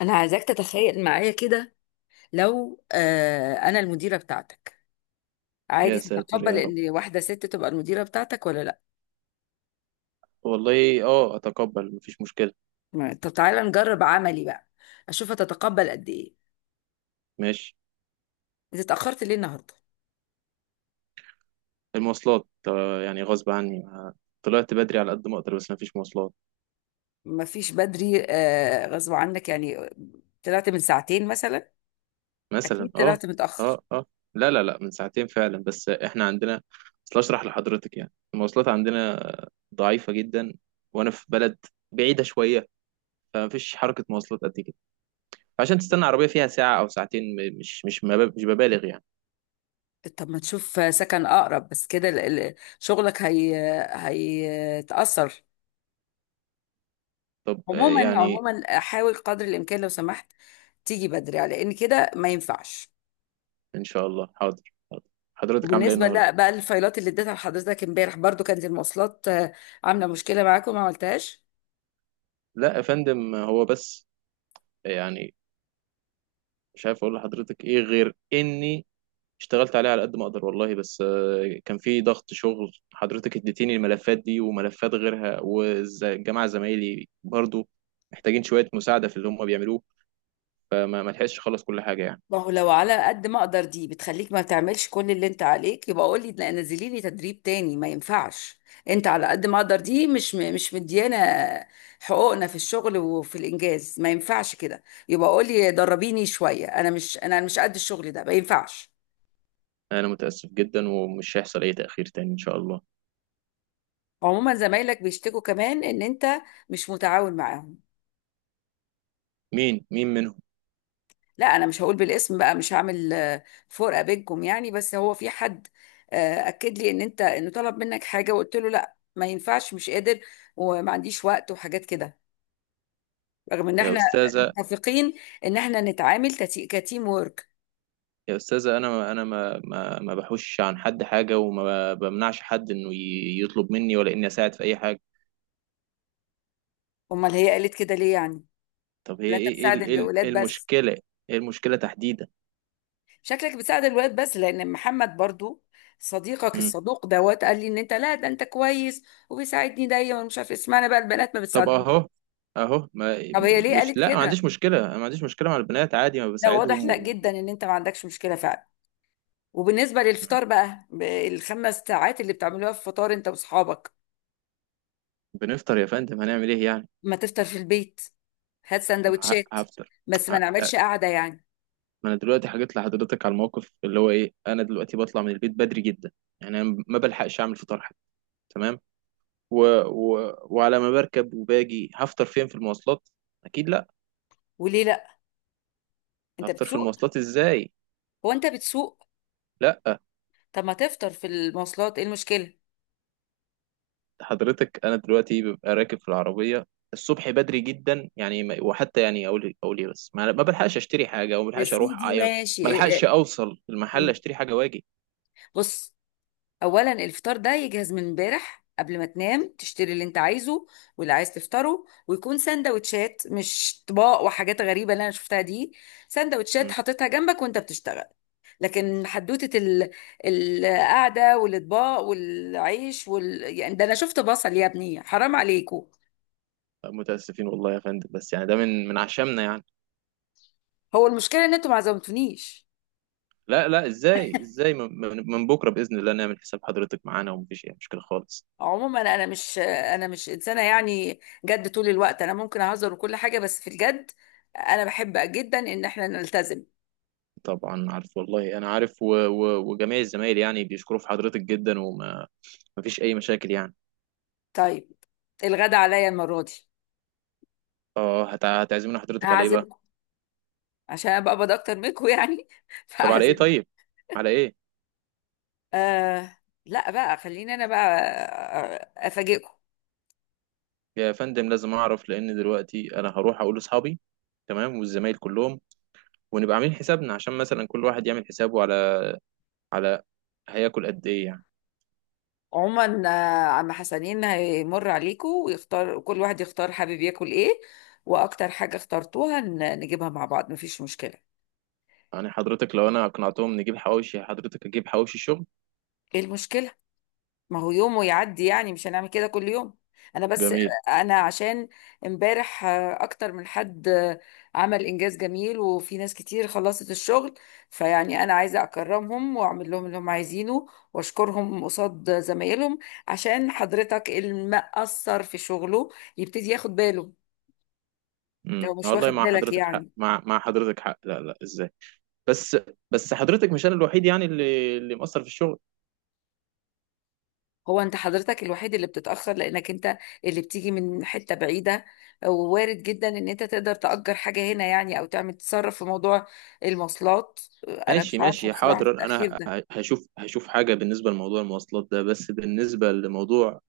انا عايزاك تتخيل معايا كده. لو انا المديره بتاعتك، يا عادي ساتر تتقبل يا رب. ان واحده ست تبقى المديره بتاعتك ولا لا؟ والله اه، اتقبل، مفيش مشكلة. طب تعالى نجرب عملي بقى، اشوف هتتقبل قد ايه. ماشي. انت اتاخرت ليه النهارده؟ المواصلات يعني غصب عني، طلعت بدري على قد ما اقدر بس مفيش مواصلات. ما فيش بدري غصب عنك يعني؟ طلعت من ساعتين مثلا؟ مثلا، اكيد اه. طلعت متاخر. اه، اه. لا، لا، لا، من ساعتين فعلا، بس احنا عندنا. اصل اشرح لحضرتك، يعني المواصلات عندنا ضعيفة جدا، وانا في بلد بعيدة شوية، فمفيش حركة مواصلات قد كده، عشان تستنى عربية فيها ساعة او ساعتين. مش ببالغ يعني. طب ما تشوف سكن اقرب بس، كده شغلك هي هيتاثر. طب عموما يعني. عموما حاول قدر الامكان لو سمحت تيجي بدري، على ان كده ما ينفعش. ان شاء الله، حاضر. حاضر. حضرتك عاملة ايه وبالنسبة النهاردة؟ لا بقى الفايلات اللي اديتها لحضرتك امبارح، برضو كانت المواصلات عاملة مشكلة معاكم ما عملتهاش؟ لا يا فندم، هو بس يعني مش عارف اقول لحضرتك ايه غير اني اشتغلت عليه على قد ما اقدر والله، بس كان في ضغط شغل، حضرتك اديتيني الملفات دي وملفات غيرها، والجماعه زمايلي برضو محتاجين شويه مساعده في اللي هم بيعملوه، فما ما لحقتش اخلص كل حاجه يعني. ما هو لو على قد ما اقدر دي بتخليك ما بتعملش كل اللي انت عليك، يبقى قول لي لا نزلي لي تدريب تاني، ما ينفعش. انت على قد ما اقدر دي مش مديانا حقوقنا في الشغل وفي الانجاز، ما ينفعش كده. يبقى قول لي دربيني شوية، انا مش قد الشغل ده، ما ينفعش. انا متاسف جدا ومش هيحصل اي تاخير تاني ان شاء الله. عموما زمايلك بيشتكوا كمان ان انت مش متعاون معاهم. مين منهم؟ لا انا مش هقول بالاسم بقى، مش هعمل فرقه بينكم يعني، بس هو في حد اكد لي ان انه طلب منك حاجه وقلت له لا ما ينفعش مش قادر وما عنديش وقت وحاجات كده، رغم ان يا احنا استاذه، متفقين ان احنا نتعامل كتيم وورك. يا استاذه، انا ما بحوش عن حد حاجه، وما بمنعش حد انه يطلب مني، ولا اني اساعد في اي حاجه. امال هي قالت كده ليه يعني؟ طب هي لا انت بتساعد إيه الاولاد بس؟ المشكلة؟ ايه المشكلة تحديدا؟ شكلك بتساعد الولاد بس، لان محمد برضو صديقك مم. الصدوق دوت قال لي ان انت، لا ده انت كويس وبيساعدني دايما، مش عارف اسمعنا بقى، البنات ما طب بتساعدنيش. اهو، ما طب هي م- ليه مش قالت لا، ما كده؟ عنديش مشكلة، أنا ما عنديش مشكلة مع البنات عادي، ما لا واضح بساعدهم لا و... جدا ان انت ما عندكش مشكله فعلا. وبالنسبه مم. للفطار بقى، الخمس ساعات اللي بتعملوها في فطار انت واصحابك؟ وبنفطر يا فندم، هنعمل ايه يعني؟ ما تفطر في البيت، هات ما سندوتشات، هفطر. بس ما نعملش لا، قعده يعني. ما انا دلوقتي حكيت لحضرتك على الموقف اللي هو ايه، انا دلوقتي بطلع من البيت بدري جدا، يعني أنا ما بلحقش اعمل فطار حتى. تمام. و... و... وعلى ما بركب وباجي هفطر فين، في المواصلات؟ اكيد لا. وليه لا؟ انت هفطر في بتسوق؟ المواصلات ازاي؟ هو انت بتسوق؟ لا. طب ما تفطر في المواصلات، ايه المشكله؟ حضرتك انا دلوقتي ببقى راكب في العربيه الصبح بدري جدا، يعني وحتى يعني اقول ايه، بس ما بلحقش اشتري حاجه، او ما يا بلحقش اروح سيدي ما ماشي بلحقش إيه- اوصل المحل إيه. اشتري حاجه واجي. بص، اولا الفطار ده يجهز من امبارح، قبل ما تنام تشتري اللي انت عايزه واللي عايز تفطره، ويكون سندوتشات مش طباق وحاجات غريبه اللي انا شفتها دي. سندوتشات مم. حاططها جنبك وانت بتشتغل. لكن حدوته القعده والاطباق والعيش يعني ده انا شفت بصل، يا ابني حرام عليكم. متاسفين والله يا فندم، بس يعني ده من عشمنا يعني. هو المشكله ان انتوا ما عزمتونيش. لا لا، ازاي، ازاي، من بكره باذن الله نعمل حساب حضرتك معانا، ومفيش اي مشكله خالص. عموما انا مش انسانه يعني جد طول الوقت، انا ممكن اهزر وكل حاجه، بس في الجد انا بحب جدا ان احنا نلتزم. طبعا عارف والله، انا عارف، و و وجميع الزمايل يعني بيشكروا في حضرتك جدا، وما مفيش اي مشاكل يعني. طيب الغدا عليا المرة دي. اه، هتعزمنا حضرتك على ايه بقى؟ هعزمكم عشان انا بقبض اكتر منكم يعني طب على ايه؟ فهعزمكم. طيب على ايه؟ آه لا بقى خليني انا بقى افاجئكم. يا فندم لازم اعرف، لان دلوقتي انا هروح اقول لاصحابي، تمام، والزمايل كلهم، ونبقى عاملين حسابنا عشان مثلا كل واحد يعمل حسابه على على هياكل قد ايه يعني. عموما عم حسنين هيمر عليكم، كل واحد يختار حابب ياكل ايه، واكتر حاجة اخترتوها نجيبها مع بعض، مفيش مشكلة. يعني حضرتك لو انا اقنعتهم نجيب حواوشي، حضرتك اجيب حواوشي شغل. ايه المشكلة؟ ما هو يوم ويعدي يعني، مش هنعمل كده كل يوم. انا بس، جميل. انا عشان امبارح اكتر من حد عمل انجاز جميل وفي ناس كتير خلصت الشغل، فيعني انا عايزه اكرمهم واعمل لهم اللي هم عايزينه واشكرهم قصاد زمايلهم، عشان حضرتك المقصر في شغله يبتدي ياخد باله لو مش والله واخد مع بالك حضرتك حق، يعني. مع حضرتك حق، لا لا ازاي. بس بس حضرتك مش انا الوحيد يعني اللي مقصر في الشغل. هو انت حضرتك الوحيد اللي بتتأخر، لانك انت اللي بتيجي من حتة بعيدة، ووارد جدا ان انت تقدر تأجر حاجة هنا يعني، او تعمل تصرف في موضوع المواصلات. انا مش ماشي، عارفة ماشي، بصراحة في حاضر. التأخير انا ده. هشوف حاجه بالنسبه لموضوع المواصلات ده، بس بالنسبه لموضوع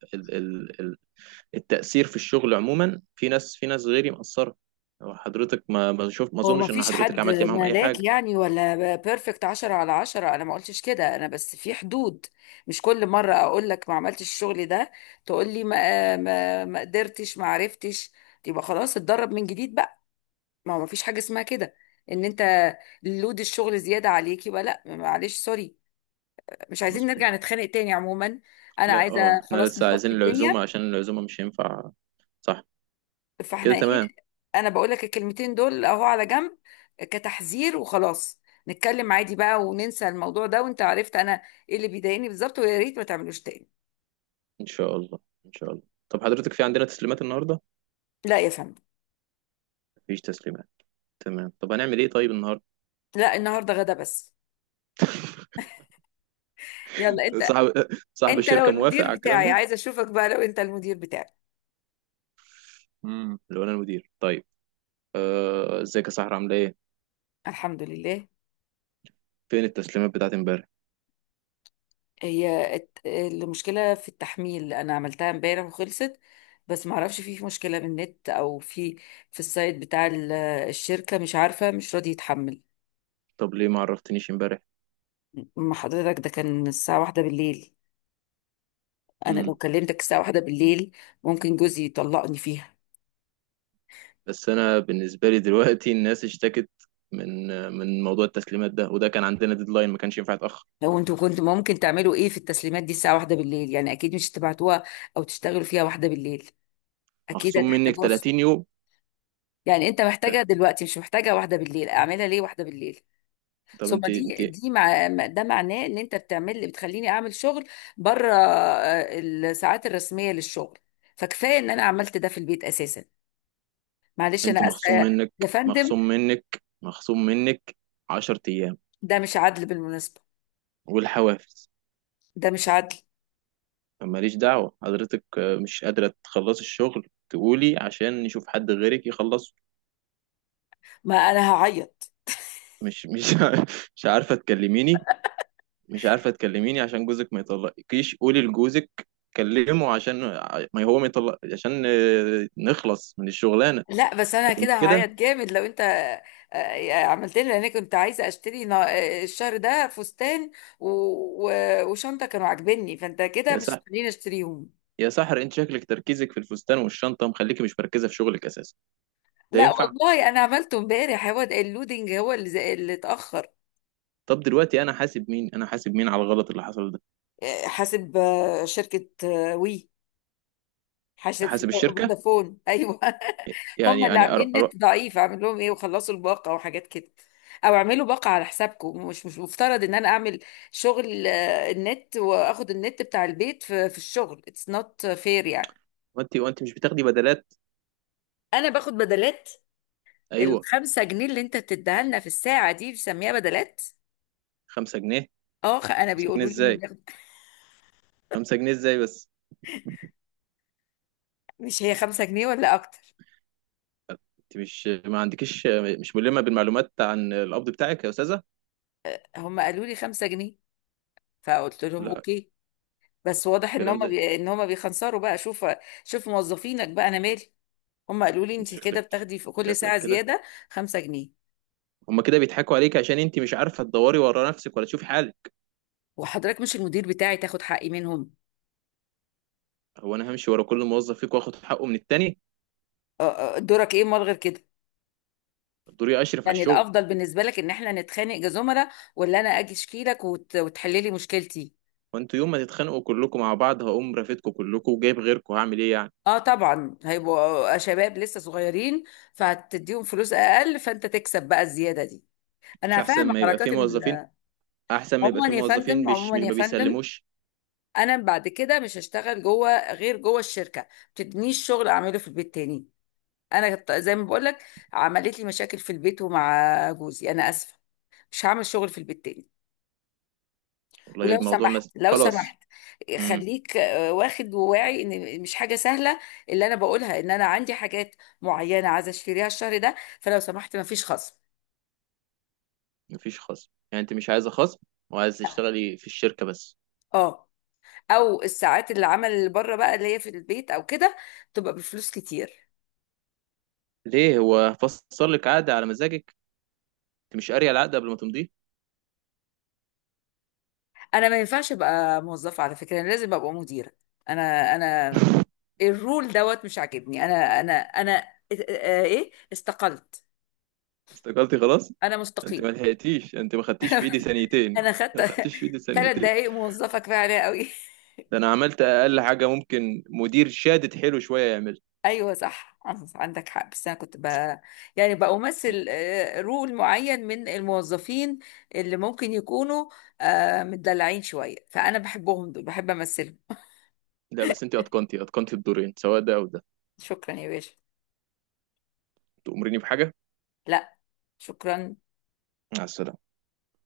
التأثير في الشغل عموما، في ناس غيري مقصرة. هو حضرتك ما ما شوف، ما هو ما اظنش ان فيش حضرتك حد عملت معاهم اي ملاك حاجة. يعني ولا بيرفكت عشرة على عشرة، انا ما قلتش كده، انا بس في حدود. مش كل مرة اقول لك ما عملتش الشغل ده، تقول لي ما قدرتش ما عرفتش. يبقى خلاص اتدرب من جديد بقى. ما هو مفيش حاجة اسمها كده ان انت لود الشغل زيادة عليك، يبقى لا معلش سوري. مش عايزين مظبوط. نرجع نتخانق تاني. عموما انا لا، عايزة اه، احنا خلاص لسه نصفي عايزين الدنيا، العزومة، عشان العزومة مش هينفع. صح. فاحنا كده ايه؟ تمام. انا بقول لك الكلمتين دول اهو على جنب، كتحذير وخلاص، نتكلم عادي بقى وننسى الموضوع ده، وانت عرفت انا ايه اللي بيضايقني بالظبط، ويا ريت ما تعملوش تاني. ان شاء الله. ان شاء الله. طب حضرتك في عندنا تسليمات النهاردة؟ لا يا فندم. مفيش تسليمات. تمام، طب هنعمل ايه طيب النهاردة؟ لا النهارده غدا بس. يلا انت، صاحب صاحب انت لو الشركة موافق المدير على الكلام بتاعي ده؟ عايزة اشوفك بقى. لو انت المدير بتاعي: اللي هو انا المدير؟ طيب. ازيك يا صاحبي، عامله ايه؟ الحمد لله. فين التسليمات بتاعت امبارح؟ هي المشكلة في التحميل، أنا عملتها امبارح وخلصت، بس معرفش في مشكلة بالنت أو في السايت بتاع الشركة، مش عارفة مش راضي يتحمل. طب ليه ما عرفتنيش امبارح؟ ما حضرتك ده كان الساعة واحدة بالليل، أنا لو كلمتك الساعة واحدة بالليل ممكن جوزي يطلقني فيها. بس انا بالنسبه لي دلوقتي الناس اشتكت من من موضوع التسليمات ده، وده كان عندنا ديدلاين، ما كانش ينفع يتاخر. لو انتوا كنتوا ممكن تعملوا ايه في التسليمات دي الساعة واحدة بالليل؟ يعني أكيد مش تبعتوها أو تشتغلوا فيها واحدة بالليل، أكيد مخصوم منك هتحتاجوها الصبح. 30 يوم. يعني أنت محتاجها دلوقتي مش محتاجها واحدة بالليل، أعملها ليه واحدة بالليل؟ طب ثم انت انت ده معناه ان انت بتخليني اعمل شغل بره الساعات الرسميه للشغل، فكفايه ان انا عملت ده في البيت اساسا. معلش انا انت اسفه مخصوم يا منك، فندم. مخصوم منك، مخصوم منك 10 ايام ده مش عدل بالمناسبه، والحوافز. ده مش عدل. ماليش دعوه، حضرتك مش قادره تخلصي الشغل، تقولي عشان نشوف حد غيرك يخلصه. ما انا هعيط. مش مش مش عارفه تكلميني، مش عارفة تكلميني عشان جوزك ما يطلقكيش، قولي لجوزك كلمه عشان ما هو ما يطلق، عشان نخلص من الشغلانة. لا بس انا لكن كده هعيط كده. جامد لو انت عملت لي، لان انا كنت عايزه اشتري الشهر ده فستان وشنطه كانوا عاجبني، فانت كده يا مش سحر، هتخليني اشتريهم. يا سحر، انت شكلك تركيزك في الفستان والشنطة مخليكي مش مركزة في شغلك اساسا. ده لا ينفع؟ والله انا عملته امبارح، هو ده اللودنج هو اللي اللي اتاخر. طب دلوقتي انا حاسب مين، انا حاسب مين على الغلط اللي حصل ده؟ حاسب شركه وي، حاسب يعني حاسب الشركة. فودافون ايوه يعني هم اللي يعني أرو... عاملين أرو... نت ضعيف، اعمل لهم ايه؟ وخلصوا الباقه وحاجات كده، او اعملوا باقه على حسابكم. مش مفترض ان انا اعمل شغل النت، واخد النت بتاع البيت في الشغل، اتس نوت فير يعني. وانت مش بتاخدي بدلات؟ انا باخد بدلات؟ ايوه. الخمسة جنيه اللي انت بتديها لنا في الساعه دي بسميها بدلات؟ 5 جنيه؟ اه، انا 5 جنيه بيقولوا لي انه ازاي؟ بياخد، 5 جنيه ازاي بس؟ مش هي خمسة جنيه ولا اكتر؟ انت مش ما عندكيش مش ملمة بالمعلومات عن القبض بتاعك يا استاذة. هم قالوا لي 5 جنيه، فقلت لهم لا، اوكي. بس واضح الكلام ده. ان هم بيخنصروا بقى. شوف، شوف موظفينك بقى، انا مالي. هم قالوا لي انت انت كده شكلك بتاخدي في كل شكلك ساعه كده زياده 5 جنيه. هما كده بيضحكوا عليك، عشان انت مش عارفه تدوري ورا نفسك ولا تشوفي حالك. وحضرتك مش المدير بتاعي تاخد حقي منهم؟ هو انا همشي ورا كل موظف فيكم واخد حقه من التاني؟ دورك ايه امال غير كده؟ دوري اشرف على يعني الشغل. الافضل بالنسبه لك ان احنا نتخانق كزملاء، ولا انا اجي اشكي لك وتحلي لي مشكلتي؟ وانتوا يوم ما تتخانقوا كلكم مع بعض هقوم رافدكم كلكم وجايب غيركم، هعمل ايه يعني؟ اه طبعا، هيبقوا شباب لسه صغيرين فهتديهم فلوس اقل، فانت تكسب بقى الزياده دي، مش انا احسن فاهمه ما يبقى حركات. في موظفين، احسن ما يبقى في عموما يا موظفين فندم، مش عموما مش يا ما فندم، بيسلموش. انا بعد كده مش هشتغل جوه غير جوه الشركه، ما تدينيش شغل اعمله في البيت تاني. انا زي ما بقول لك عملت لي مشاكل في البيت ومع جوزي، انا اسفه مش هعمل شغل في البيت تاني. والله ولو الموضوع سمحت مثلا لو سمحت خلاص. امم. خليك واخد وواعي ان مش حاجه سهله اللي انا بقولها. ان انا عندي حاجات معينه عايزه اشتريها الشهر ده، فلو سمحت مفيش خصم. مفيش خصم يعني؟ انت مش عايزه خصم وعايزه تشتغلي في الشركه بس؟ اه، او الساعات اللي عمل بره بقى اللي هي في البيت او كده، تبقى بفلوس كتير. ليه، هو فصل لك عقد على مزاجك؟ انت مش قاريه العقد قبل ما تمضيه؟ انا ما ينفعش ابقى موظفه على فكره، انا لازم ابقى مديره. انا الرول دوت مش عاجبني. انا إيه؟ استقلت. استقالتي خلاص. انا انت ما مستقيل. لحقتيش، انت ما خدتيش في ايدي ثانيتين، انا خدت ما خدتيش في ايدي ثلاث ثانيتين. دقايق موظفه كفايه عليا قوي ده انا عملت اقل حاجه ممكن مدير شادد حلو شويه يعمل. ايوه صح، عندك حق، بس انا كنت يعني بمثل رول معين من الموظفين، اللي ممكن يكونوا متدلعين شويه، فانا بحبهم دول، بحب امثلهم. لا بس انت اتقنتي الدورين، سواء ده او ده. شكرا يا باشا. تأمريني بحاجه. لا، شكرا. مع السلامه.